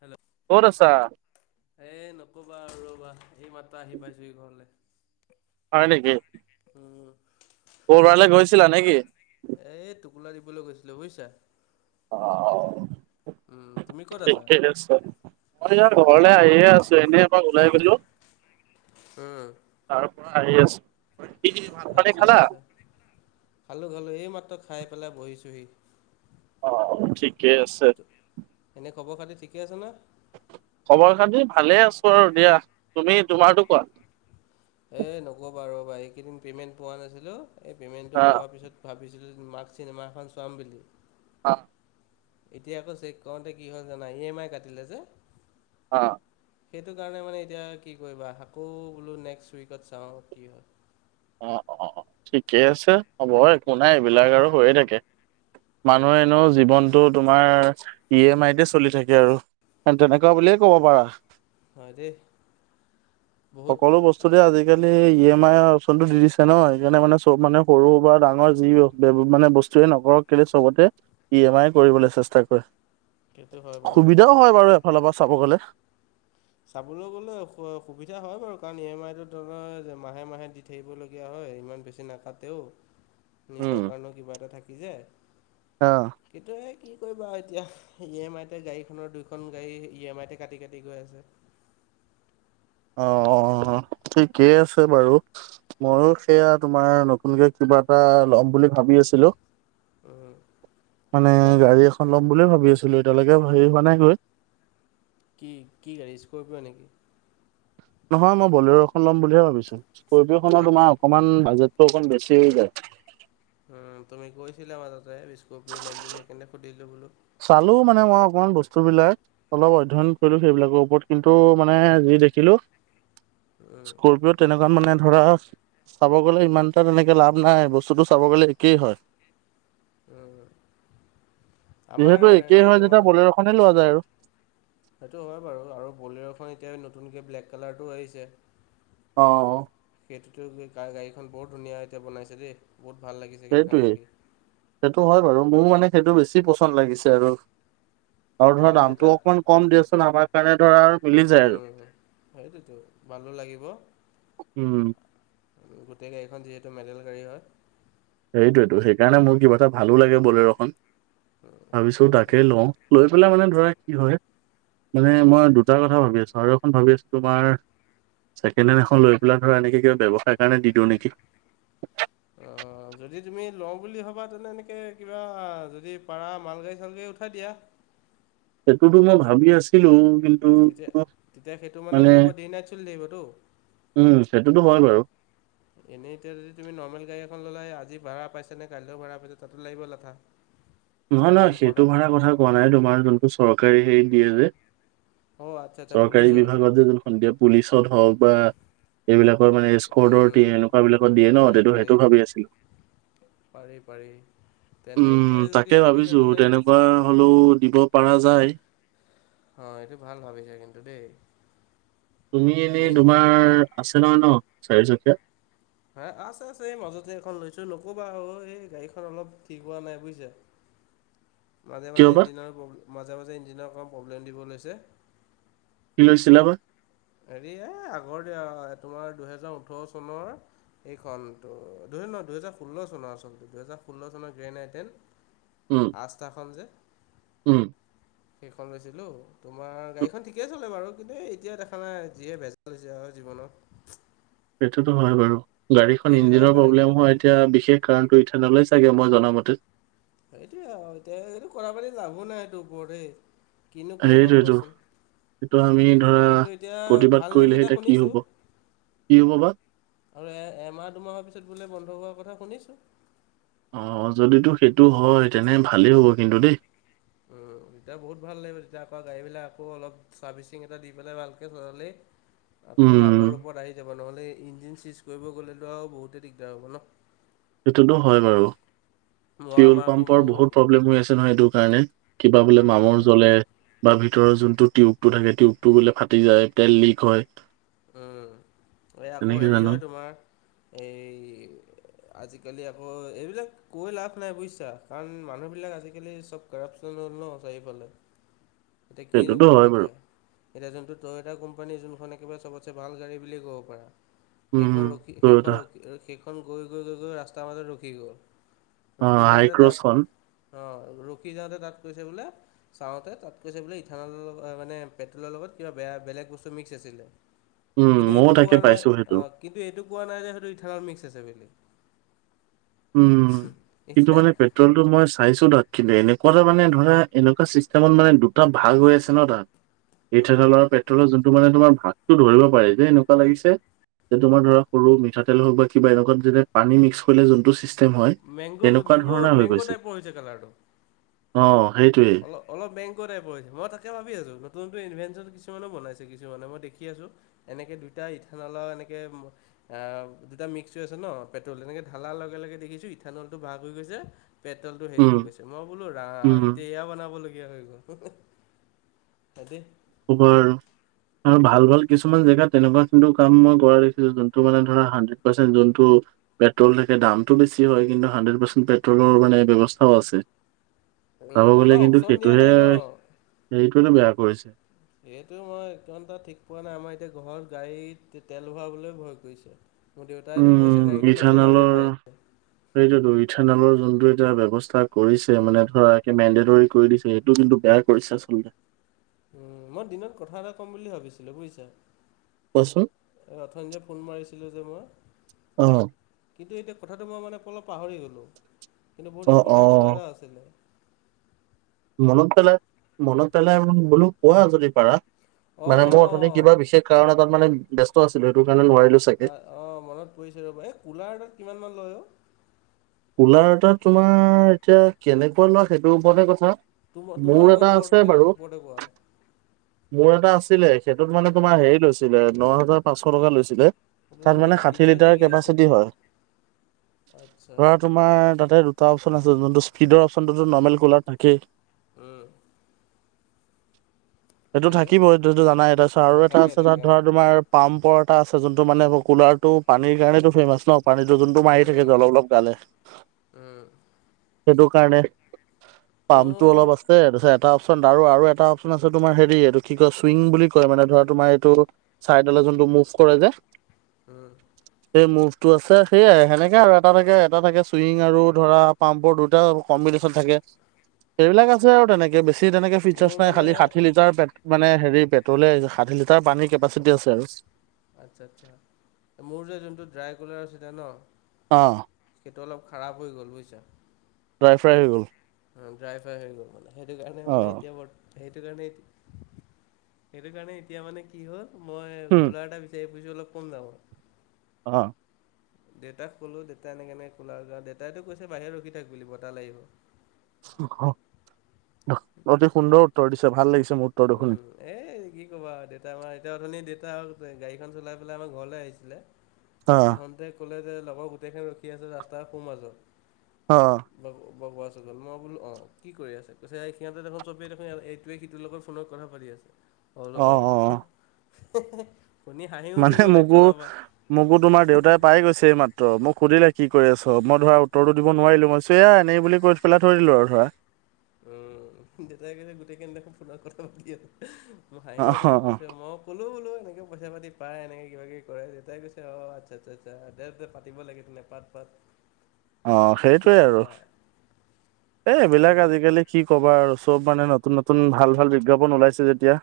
Hello কত আছা? এ নকবা ৰ'বা, এই মাত্ৰ আহি পাইছোহি ঘৰলে। হয় নেকি? উম। ক'ৰবাৰলে গৈছিলা নেকি? এই টুকোলা দিবলৈ গৈছিলো বুজিছা। অঁ, উম তুমি ক'ত আছা? ঠিকে আছে। মই এইয়া ঘৰলে আহি আছো এনেই এপাক ওলাই গলো। উম তাৰ পৰা আহি আছো, কি ভাত পানি আচ্ছা খালা? আচ্ছা খালোঁ খালোঁ এই মাত্ৰ খাই পেলাই বহিছোহি। অঁ ঠিকেই আছে। এনে খবৰ খাতি ঠিকে আছে ন। খবৰ খাতি ভালে আছো আৰু দিয়া, তুমি তোমাৰতো কোৱা? এই নক'বা ৰ'বা এইকেইদিন পে'মেণ্ট পোৱা নাছিলোঁ এই পে'মেণ্টটো অ পোৱাৰ পিছত- ভাবিছিলোঁ মাক চিনেমা এখন চোৱাম বুলি। অ এতিয়া আকৌ চেক কৰোঁতে কি হ'ল জানা ই এম আই কাটিলে যে। অঁ সেইটো কাৰণে মানে এতিয়া কি কৰিবা আকৌ বোলো নেক্স উইকত চাওঁ কি হয়। অঁ অঁ অঁ ঠিকে আছে হ'ব একো নাই এইবিলাক আৰু হৈয়ে থাকে। উম মানুহে এনেওঁ জীৱনটো তোমাৰ ই এম আইতে চলি থাকে আৰু তেনেকুৱা বুলিয়ে ক'ব পাৰা। হয় দে বহুত সকলো আজিকালি ই এম আই ফনটো দি দিছে ন সেইকাৰণে মানে চব মানে সৰু বা ডাঙৰ যি মানে বস্তুৱে নকৰক কেলে চবতে ই এম আই কৰিবলৈ চেষ্টা কৰে, সেইটো হয় বাৰু সেইটো সুবিধাও হয় বাৰু এফালৰ পৰা চাব গলে। চাবলৈ গ'লে সু সুবিধা হয় বাৰু কাৰণ ই এম আইটোৰ ধৰা মাহে মাহে- দিবলগীয়া হয় ইমান বেছি নাকাটেও। [unintelligible] নিজৰ কাৰণেও কিবা এটা থাকি যায়। অঁ সেইটোৱে কি কৰিবা আৰু এতিয়া। ই এম আই তে গাড়ীখনৰ দুইখন গাড়ী ই এম আই কাটি কাটি গৈ আছে। অঁ অঁ অঁ ঠিকেই আছে বাৰু ময়ো সেয়া তোমাৰ নতুনকে কিবা এটা ল'ম বুলি। ভাবি আছিলো, উম, মানে কি বা গাড়ী এখন ল'ম বুলি ভাবি আছিলো এতিয়ালৈকে হেৰি হোৱা নাই গৈ। কি -কি গাড়ী স্কৰপিঅ' নেকি? নহয় মই বলেৰ খন লম বুলিহে ভাবিছোঁ স্কৰপিঅ খনৰ আচ্ছা তোমাৰ অকমান বাজেট টো অকণ বছি হৈ যায়। তুমি গৈছিলা মাজতে স্কৰপিঅ ল'ম বুলি সেইকাৰণে সুধিলোঁ বোলো। চালো মানে মই অকমান বস্তু বিলাক অলপ অধ্যয়ন কৰিলো সেইবিলাকৰ ওপৰত কিন্তু মানে যি দেখিলো উম, স্কৰপি'অত তেনেকা মানে ধৰা চাব গলে ইমান এটা তেনেকে লাভ নাই। বস্তুটো চাব গলে একেই হয়। উম। আমাৰ যিহেতু একেই হেৰি হয় তোমাৰ যেতিয়া বলেৰ' খনেই লোৱা যায় আৰু। সেইটো হয় বাৰু আৰু বলেৰ'খন এতিয়া নতুনকে ব্লেক কালাৰটো আহিছে। অ, অ। সেইটোতো কা- গাড়ীখন বৰ ধুনীয়া এতিয়া বনাইছে দেই বহুত ভাল লাগিছে গাড়ীখন সেইটোৱেই দেখি। সেইটো হয় বাৰু, মোৰ মানে সেইটো বেছি পচন্দ লাগিছে আৰু। আৰু ধৰা আমাৰ দেউতা দামটো অকমান কম দিয়াচোন আমাৰ কাৰণে ধৰা মিলি যায় আৰু। বালো লাগিব। উম, গোটেই গাড়ীখন যিহেতু মেডেল গাড়ী হয়। সেইটোৱেটো সেইকাৰণে মোৰ কিবা এটা ভালো লাগে বলেৰ'খন। সেইটো ভাবিছো এটা তাকে কথা লওঁ। লৈ পেলাই মানে ধৰা কি হয় মানে মই দুটা কথা ভাবি আছো আৰু এখন ভাবি আছো তোমাৰ ছেকেণ্ড হেণ্ড এখন লৈ পেলাই ধৰা এনেকে কিবা ব্যৱসায়ৰ কাৰণে দি দিওঁ নেকি? অ, যদি তুমি লওঁ বুলি ভাবা তেনে এনেকে কিবা যদি পাৰা মালগাড়ী-চালগাড়ী উ ঠাই দিয়া। সেইটোতো মই ভাবি আছিলো কিন ন্তু তেতিয়া তোমাৰ তেতিয়া সেইটো মানে কি হ'ব ডে নাইট চলি থাকিবতো উম সেইটোতো হয় বাৰু। [inaudible] এনে এতিয়া যদি তুমি নৰ্মেল গাড়ী এখন ল'লা এ আজি ভাড়া পাইনে নে কাইলে ভাড়া পাইছে তাতো লাগিব লেঠা। নহয়, নহয় সেইটো ভাড়া কথা কোৱা নাই। তোমাৰ যোনটো চৰকাৰী হেৰিত দিয়ে যে। অ, আচ্ছা আচ্ছা চৰকাৰী পুলিচৰ বিভাগত যে যোন সন্ধিয়া পুলিচত হ'ক বা এইবিলাকৰ মানে স্কৰ্ডৰ টি উম, এনেকুৱা বিলাকত দিয়ে ন, পাৰি পাৰি সেইটো-সেইটো ভাবি আছিলো। পাৰি, পাৰি। তেনেকে যদি ভাবিছা তেনে এবাৰ হ'লেও দিব পাৰা যায়। অ এইটো ভাল ভাবিছা কিন্তু দেই। তুমি মেইন এনেই তোমাৰ আছে নহয় ন চাৰিচকীয়া? হা? আছে আছে এই মাজতে এখন লৈছো নকবা অ এই গাড়ীখন অলপ ঠিক হোৱা নাই বুইছা। মাজে কিয় মাজে বা ইঞ্জিনৰ প্ৰলে মাজে মাজে ইঞ্জিনৰ অকণ প্ৰব্লেম দিব লৈছে। কি লৈছিলা বা? হেৰি এ আগৰ তোমাৰ দুহেজাৰ ওঠৰ চনৰ এইখনটো দুহেৰ ন দুহেজাৰ ষোল্ল চনৰ আচলতে। দুহেজাৰ ষোল্ল চনৰ গ্ৰেন আই টেন। উম। আস্তাখন যে। উম। সেইখন লৈছিলো তোমাৰ গাড়ীখন ঠিকেই চলে বাৰু। কিন্তু এতিয়া দে [unintelligible] যিহে [unintelligible] হৈছে আৰু জীৱনৰ। সেইটোতো হয় বাৰু। গাড়ীখন সেইবিলাকৰ ইঞ্জিনৰ কাৰণে প্ৰব্লেম হয়। এতিয়া বিশেষ কাৰণ [unintelligible] নলয় চাগে মই জনামতে। এইটোৱেই আও এতিয়া এইটো কৰা পানি লাভো নাই এইটো [unintelligible] দেই। কিনো কৰিম আৰু কোৱাচোন। এইটো আমি ধৰা কিন্তু এতিয়া প্ৰতিবাদ ভাল নিউজ কৰিলেহে এটা এতিয়া কি শুনিছোঁ হ'ব, কি হ'ব বা আৰু এ এমাহ, দুমাহৰ পিছত বোলে বন্ধ হোৱাৰ কথা শুনিছো। অ যদিতো সেইটো হয় তেনে ভালেই হ'ব কিন্তু দেই। উম, তেতিয়া বহুত ভাল লাগিব। তেতিয়া আকৌ গাড়ীবিলাক আকৌ অলপ চাৰ্ভিচিং এটা দি পেলাই ভালকে চলালেই [inaudible] আকৌ আগৰ ৰূপত আহি যাব। নহ'লে ইঞ্জিন চিজ কৰিব গ'লেতো আৰু বহুতেই দিগদাৰ হ'ব ন। সেইটোতো হয় বাৰু। মই ফিউল আমাৰ আকৌ পাম্পৰ মোৰ বহুত প্ৰব্লেম হৈ আছে নহয় এইটো কাৰণে। কিবা বোলে উম, মামৰ উম। জ্বলে। বা ভিতৰৰ যোনটো টিউবটো থাকে টিউবটো বোলে ফাটি যায়, তেল লিক হয়। উম এই আকৌ তেনেকে হেৰি জানো। হয় তোমাৰ এই। আজিকালি আকৌ এইবিলাক কৈ লাভ নাই বুজিছা, কাৰণ মানুহবিলাক আজিকালি চব- কৰাপচন হ'ল ন চাৰিওফালে এতিয়া কিনো সেইটোতো ক'ম হয় বাৰু এতিয়া। এতিয়া যোনটো টয়টা কোম্পানী যোনখন একেবাৰে ছবত ছে ভাল গড়ী বুলিয়ে ক'ব পাৰা,। উম সেইখন ৰখি টয়টা সেইখন ৰখি সেইখন গৈ গৈ গৈ গৈ ৰাস্তাৰ মাজত ৰখি গ'ল। অ ৰখি যাওঁতে হাইক্ৰছখন তাত অ ৰখি যাওঁতে তাত কৈছে বোলে চাওঁতে তাত কৈছে বোলে ইথানল মানে পেট্ৰলৰ লগত কিবা বেয়া বেলেগ বস্তু মিক্স আছিলে। উম কিন্তু ময়ো এইটো তাকে কোৱা নাই পাইছো সেইটো। অ কিন্তু এইটো কোৱা নাই যে হয়টো ইথানল মিক্স আছে বুলি। উম, কিন্তু এতিয়া মানে পে- পেট্ৰলটো মই চাইছোঁ দাত কিন্তু যোৱাটো ম‌ই চাইছো না, এনেকুৱা এটা মানে ধৰা এনেকুৱা চিষ্টেমত মানে দুটা ভাগ হৈ আছে ন তাত। উম, ইঠানলৰ পেট্ৰলৰ যোনটো মানে তোমাৰ ভাগতটো ধৰিব পাৰি যে এনেকুৱা লাগিছে। যে তোমাৰ ধৰা সৰু মিঠাতেল হওক বা কিবা এনেকুৱা যে পানী মিক্স কৰিলে জোনটো- টোৱে হয়, মেংগ' তেনেকুৱা মেংগ' ধৰণে হৈ মেংগ' গৈছিল, টাইপৰ হৈছে অঁ সেইটোৱে- অ অলপ বেংকৰ টাইপৰ মই তাকে ভাবি আছো নতুনত ইনভেনচন কিছুমানে বনাইছে কিছুমানে মই দেখি আছো। এনেকে দুটা ইথানলাও এনেকে- আহ দুটা মিক্স হৈ আছে ন পেট্ৰল এনেকে ঢালাৰ লগে লগে দেখিছো ইথানলটো ভাগ হৈ গৈছে পেট্ৰলটো হেৰি উম হৈ গৈছে মই বোলো ৰাম- উম সেয়া বনাব লগগীয়া হৈ গ'ল, তাকে- খবৰ আৰু, আৰু ভাল ভাল কিছুমান জেগাত তেনেকুৱা কিন্তু কাম মই কৰা দেখিছিলো যোনটো মানে ধৰা হানড্ৰেড পাৰ্চেণ্ট যোনটো- পেট্ৰল থাকে দামটো বেছি হয় কিন্তু হাণ্ড্ৰেড পাৰ্চেণ্ট পেট্ৰলৰ মানে ব্যৱস্থাও আছে। উম, চাব গলে আমাৰ কিন্তু অপচন দিয়া সেইটোহে নাই ন হেৰিটোৱেহে বেয়া কৰিছে। সেইটো মই ইমানটা ঠিক পোৱা নাই আমাৰ এতিয়া ঘৰত গাড়ীত তেল ভৰাবলৈ ভয় কৰিছে। মোৰ দেউতাইতো উম কৈছে গাড়ীখন ইথানলৰ নচলাবিয়ে পাৰিলে। সেইটোতো ইথানলৰ যোনটো এতিয়া ব্যৱস্থা কৰিছে মানে ধৰা একে মেণ্ডেটৰী কৰি দিছে সেইটো কিন্তু বেয়া। কৰিছে আচলতে। উম মই দিনত কথা এটা কম বুলি ভাবিছিলো বুজিছা কচোন। এই অথনি যে ফোন মাৰিছিলো যে মই। অঁ কিন্তু এতিয়া কথাটো মই মানে অলপ পাহৰি গ'লোঁ কিন্তু বহুত অ অ ইম্পৰ্টেণ্ট কথা এটা আছিলে। মনত পেলাই মনত পেলাই বোলো কোৱা যদি পাৰা অঁ মানে অঁ মোৰ অথনি কিবা বিশেষ। কাৰণে তাত মানে ব্যস্ত আছিলো সেইটো কাৰণে নোৱাৰিলো। চাগে অঁ অ মনত পৰিছে ৰবা এই কুলাৰ এটাত কিমান মান লয় অ। কুলাৰ এটাত তোমাৰ এতিয়া কেনেকুৱা লোৱা সেইটোৰ ওপৰতে কথা। তোম মোৰ তোমালোকৰ এটা ঘৰটো আছে বাৰু। ওপৰতে কোৱা মোৰ এটা আছিলে সেইটোত মানে তোমাৰ হেৰি লৈছিলে ন হাজাৰ পাঁচশ টকা লৈছিলে। এইটো তাত মানে ষাঠি ফিচাৰ কি লিটাৰ কি আছে কেপাচিটি হয়। [unintelligible] ধৰা তোমাৰ তাতে দুটা অপশচন আছে যোনটো স্পীডৰ অপশচনটোতো নৰ্মেল কুলাৰ থাকেই। উম এইটো তাৰপিছত থাকিব এইটোটো জানাই এটা আছে আৰু অঁ এটা থাকে আছে তাত থাকে ধৰা অঁ তোমাৰ পাম্পৰ এটা আছে যোনটো মানে কুলাৰটো পানীৰ কাৰণো ফেমাচ ন পানীটো যোনটো মাৰি থাকে উম যে অলপ অলপ উম সেইটো কাৰণে, পামটো মোৰ অলপ আছে এটা অপশচন আৰু এটা অপশচন আছে তোমাৰ হেৰি এইটো কি কয় চুইং বুলি কয় মানে ধৰা তোমাৰ এইটো- চাইডালে যোনটো মুভ কৰে যে। উম সেই মুভটো আছে সেইয়াই সেনেকে আৰু এটা এটাকে। দুটা থাকে চুইং আৰু ধৰা পাম্পৰ দুটা কম্বিনেশ্যন থাকে। এইবিলাক আছে আৰু তেনেকে বেছি তেনেকে ফিচাৰ্চ মোৰ নাই মানে খালি ষাঠি লি। ট মানে হেৰি পেট্ৰলে ষাঠি লিটাৰ পানীৰ কেপাচিটি আছে আৰু। আচ্ছা আচ্ছা মোৰ যে যোনটো ড্ৰাইকোলাৰ আছিলে ন। অ, সেইটো অলপ খাৰাপ হৈ গ'ল বুজিছা। ড্ৰাই ফ্ৰাই হৈ গ'ল। ড্ৰাই ফ্ৰাই হৈ গ'ল মানে সেইটো কাৰণে মানে অ', এতিয়া। সেইটো কাৰণে সেইটো কাৰণে। এতিয়া মানে কি হ'ল মই হুম। কুলাৰ এটা বিচাৰি ফুৰিছোঁ অলপ কম দামত। অ, দেউতাক ক'লো দেউতাই এনেকে এনেকে কোলাৰ আৰু কাৰণ দেউতাইটো কৈছে বাহিৰত ৰখি থাক বুলি বতাহ লাগিব। অতি সুন্দৰ উত্তৰ দিছে ভাল লাগিছে মোৰ। উত্তৰটো শুনি। উম এ কি ক'বা আৰু দেউতা আমাৰ এতিয়া অথনি দেতা গাড়ীখন চলাই পেলাই আমাৰ ঘৰলে আহিছিলে। অ', আহঁতে ক'লে যে লগৰ গোটেইখিন ৰখি আছে ৰাস্তাৰ সোঁ মাজত। অ, বগুৱ চুকত মই বোলো অ কি কৰি আছে কৈছে সিহঁতে দেখোন চবেই দেখোন এইটোৱে সিটোৰ লগত। ফোনত কথা পাতি আছে মই বোলো অ', অ', অ, মানে মোকো মোকো তোমাৰ দেউতাই পাই গৈছে এই মাত, উ মোক সুধিলে কি কৰি আছ মই ধৰা উত্তৰটো দিব নোৱাৰিলো মইছো এয়া এনেই বুলি কৈ পেলাই থৈ দিলো আৰু ধৰা। উ দেউতাই কৈছে গোটেইখিনি দেখোন ফোনত কথা পাতি আছে মই হাঁহি, ক'লো বোলো এনেকৈ পইচা পাতি পাই এনে কিবা কিবি কৰে দেউতাই কৈছে অ আচ্ছা আচ্ছা দে পাতিব লাগে তেনে। পাত পাত, অ কি সেইটোৱে আৰু ক'বা এই এইবিলাক আজিকালি। কি ক'বা আৰু চব মানে নতুন নতুন ভাল ভাল বিজ্ঞাপন ওলাইছে যেতিয়া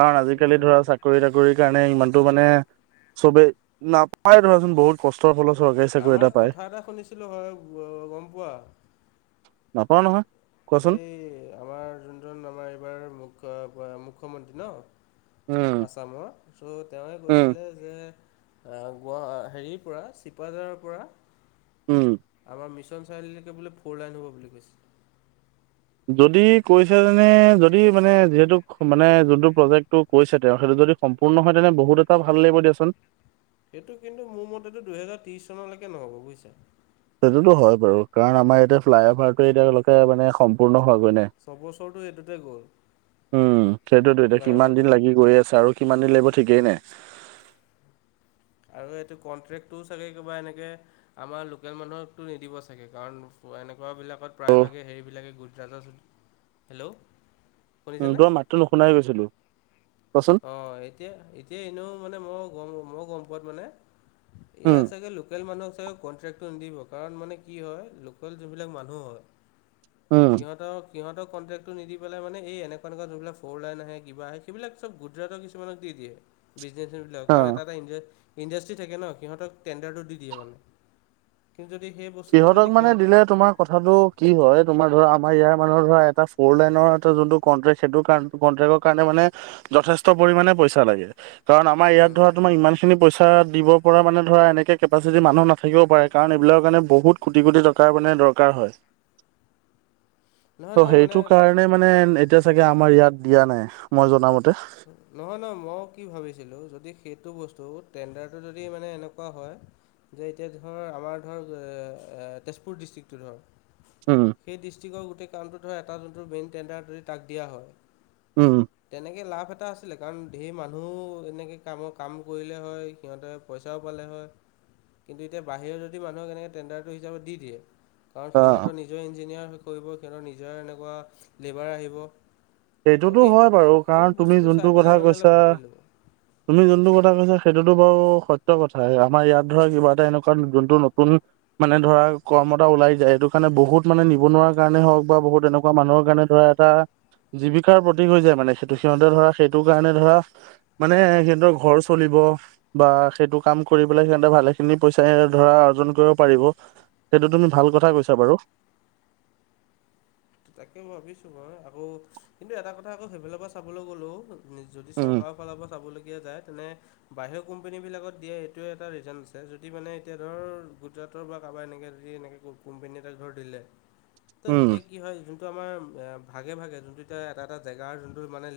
কাৰণ আজিকালি উম ধৰা চা চাকৰি তাকৰিৰ কাৰণে ইমানতটো মানে চবেই নাপায় ধৰাচোন বহুত। কষ্টৰ ফলত চৰকাৰী চাকৰি আমাৰ এটা পায়। কথা [unintelligible] হয় গম পোৱা। নাপাওঁ নহয়। কোৱাচোন এই আমাৰ যোনজন আমাৰ এইবাৰ মু মুখ্যমন্ত্ৰী ন। উম আছামৰ চ তেওঁৱে উম কৈছিলে। গোৱা হেৰিৰ পৰা চিপাঝাৰৰ পৰা। উম, আমাৰ মিছন চাৰিআলিলৈকে বোলে ফ'ৰ লাইন হ'ব বুলি কৈছে। যদি কৈছে যেনে যদি মানে যিহেতু মানে যোনটো প্ৰজেক্টটো। কৈছে তেওঁ সেইটো যদি সম্পূৰ্ণ হয় তেনে বহুত এটা ভাল লাগিব দিয়াচোন। সেইটো কিন্তু মোৰ মতেতো দুহেজাৰ ত্ৰিশ চনলৈকে নহব গৈ চাগে। সেইটোতো হয় বাৰু কাৰণ আমাৰ ইয়াতে ফ্লাই অভাৰটো এতিয়ালৈকে মানে সম্পূৰ্ণ হোৱ গৈ নাই। ছবছৰটো এইটোতে গ'ল উম সেইটোতো এতিয়া কিমান ফ্লাইঅভাৰটো দিন লাগি গৈ আছে আৰু কিমান দিন লাগিব ঠিকেই নাই। আৰু এইটো কনট্ৰেক্টটোও চাগে কিবা এনেকে। আমাৰ লোকেল মানুহকতো নিদিব চাগে কাৰণ এনেকুৱা বিলাকত ত' প্ৰায়ভাগে হেৰিবিলাকে গুজৰাজাত, হেল্ল', উ শুনিছেনে? তোমাৰ মাতটো নুশুনাই হৈ গৈছিলো। কোৱাচোন অ এতিয়া এতিয়া এনেও মানে মই গম মই গম পোৱাত মানে। ই উম চাগ লোক লোকেল মানুহক চাগে কণ্ট্ৰেটো নিদিব কাৰণ মানে কি হয় লোকেল যোনবিলাক মানুহ হয়। উম সিহঁতৰ সিহতক কনট্ৰেক্টো নিদি পেলাই মানে এই এনেকুৱা এনেকুৱা যোনবিলাক ফ'ৰ লাইন আহে কিবা আহে সেইবিলাক। চব গুজৰাটৰ কিছুমানক দি দিয়ে বিজনেচেন বিলাকক অ কাৰণ এটা এটা ই ইণ্ডাষ্ট্ৰী থাকে ন সিহঁতক টেণ্ডাৰটো দি দিয়ে মানে কিন্তু যদি সেই বস্তুটো সিহঁতক যদি মানে সিহঁত, দিলে তোমাৰ কথাটো কি হয় তোমাৰ ধৰা আমাৰ ইয়াৰ মানুৰ ধৰা এটা ফৰ লাইনৰ এটা যোনটো কন্ট্ৰেক্ট সেইটো কাৰণে। কট্ৰেকৰ কাৰণে মানে যথেষ্ট পৰিমাণে পইচা লাগে। কাৰণ আমাৰ ইয়াত উম, ধৰা তোমাৰ ইমান খিনি পইচা দিব পৰা মানে ধৰা এনেকৈ কেপাচিটি মানুহ নাথাকিব পাৰে। কাৰণ এইবিলাকৰ কাৰণে বহুত কোটি কোটি টকাৰ মানে দৰকাৰ হয়। নহয় ত' নহয় মানে সেইটো কাৰ মানে মানে এতিয়া চাগে আমাৰ ইয়াত দিয়া নাই মই জনামতে। নহয় নহয় মই কি ভাবিছিলো যদি সেইটো বস্তু টেণ্ডাৰটো যদি মানে এনেকুৱা হয়। যে এতিয়া ধৰ আমাৰ ধৰ তেজপুৰ ডিষ্ট্ৰিকটো ধৰ। উম সেই ডিষ্ট্ৰিকৰ গোটেই কামণটোত ধৰ এটা যোনটো মেইন টেণ্ডাৰ যৰি তাক দিয়া হয়। উম, উম। তেনেকে লাভ এটা আছিলে কাৰণ ধেই মানুহো এনেকে কামৰ কাম কৰিলে হয়। সিহঁতে পইচাও পালে হয়। কিন্তু এতিয়া বাহিৰত যদি মানুহক এনেকৈ টেণ্ডাৰটো হিচাপত দি দিয়ে। কাৰণ অ', সিহঁতৰ নিজৰ ইঞ্জিনিয়াৰ কৰিব, সিহঁতৰ নিজৰ এনেকুৱা লেবাৰ আহিব। তো সেইটোতো সেই হয় বাৰু। সেই কাৰণ তুমি বস্তুটো চাই যোনটো কথা পেলাই মানে কৈছা অলপ ভাবিলোঁ তুমি যোনটো কথা কৈছা সেইটোতো বাৰু সত্য কথায়ে। আমাৰ ইয়াত ধৰা কিবা এটা এনেকুৱা যোনটো নতুন মানে ধৰা কৰ্মত ওলাই যায় সেই এইটো কাৰণে বহুত মানে নিবনুৱা কাৰণে হওক বা বহুত এনেকুৱা মানুহৰ কাৰণে বা এটা জীৱিকাৰ প্ৰতীক হৈ যায় মানে সেইটো। সিহঁতে ধৰা সেইটো কাৰণে ধৰা মানে সিহঁতৰ ঘৰ চলিব বা সেইটো কাম কৰি‌ পেলাই সিহঁতে ভালেখিনি পইচায়ে ধৰা অৰ্জন কৰিব পাৰিব। সেইটো তুমি ভাল কথা কৈছা বাৰু। তাকে ভাবিছো বাৰু। আকৌ কিন্তু এটা কথা আকৌ সেইফালৰ পৰা চাবলে গ'লেও যদি উম চৰকাৰ ফালৰ পৰা চাবলগীয়া যায় তেনে বাহিৰৰ কোম্পানীবিলাকত দিয়া এইটো এটা ৰিজন আছে যদি মানে এতিয়া ধৰ গুজৰাটৰ বা কাবাৰ এনেকে যদি এনেকে কোম কোম্পেনী এটা ধৰ দিলে। [inaudible] ত এতিয়া কি হয় যোনটো আমাৰ ভাগে ভাগে যোনটো এতিয়া এটা এটা জেগাৰ যোনটো মানে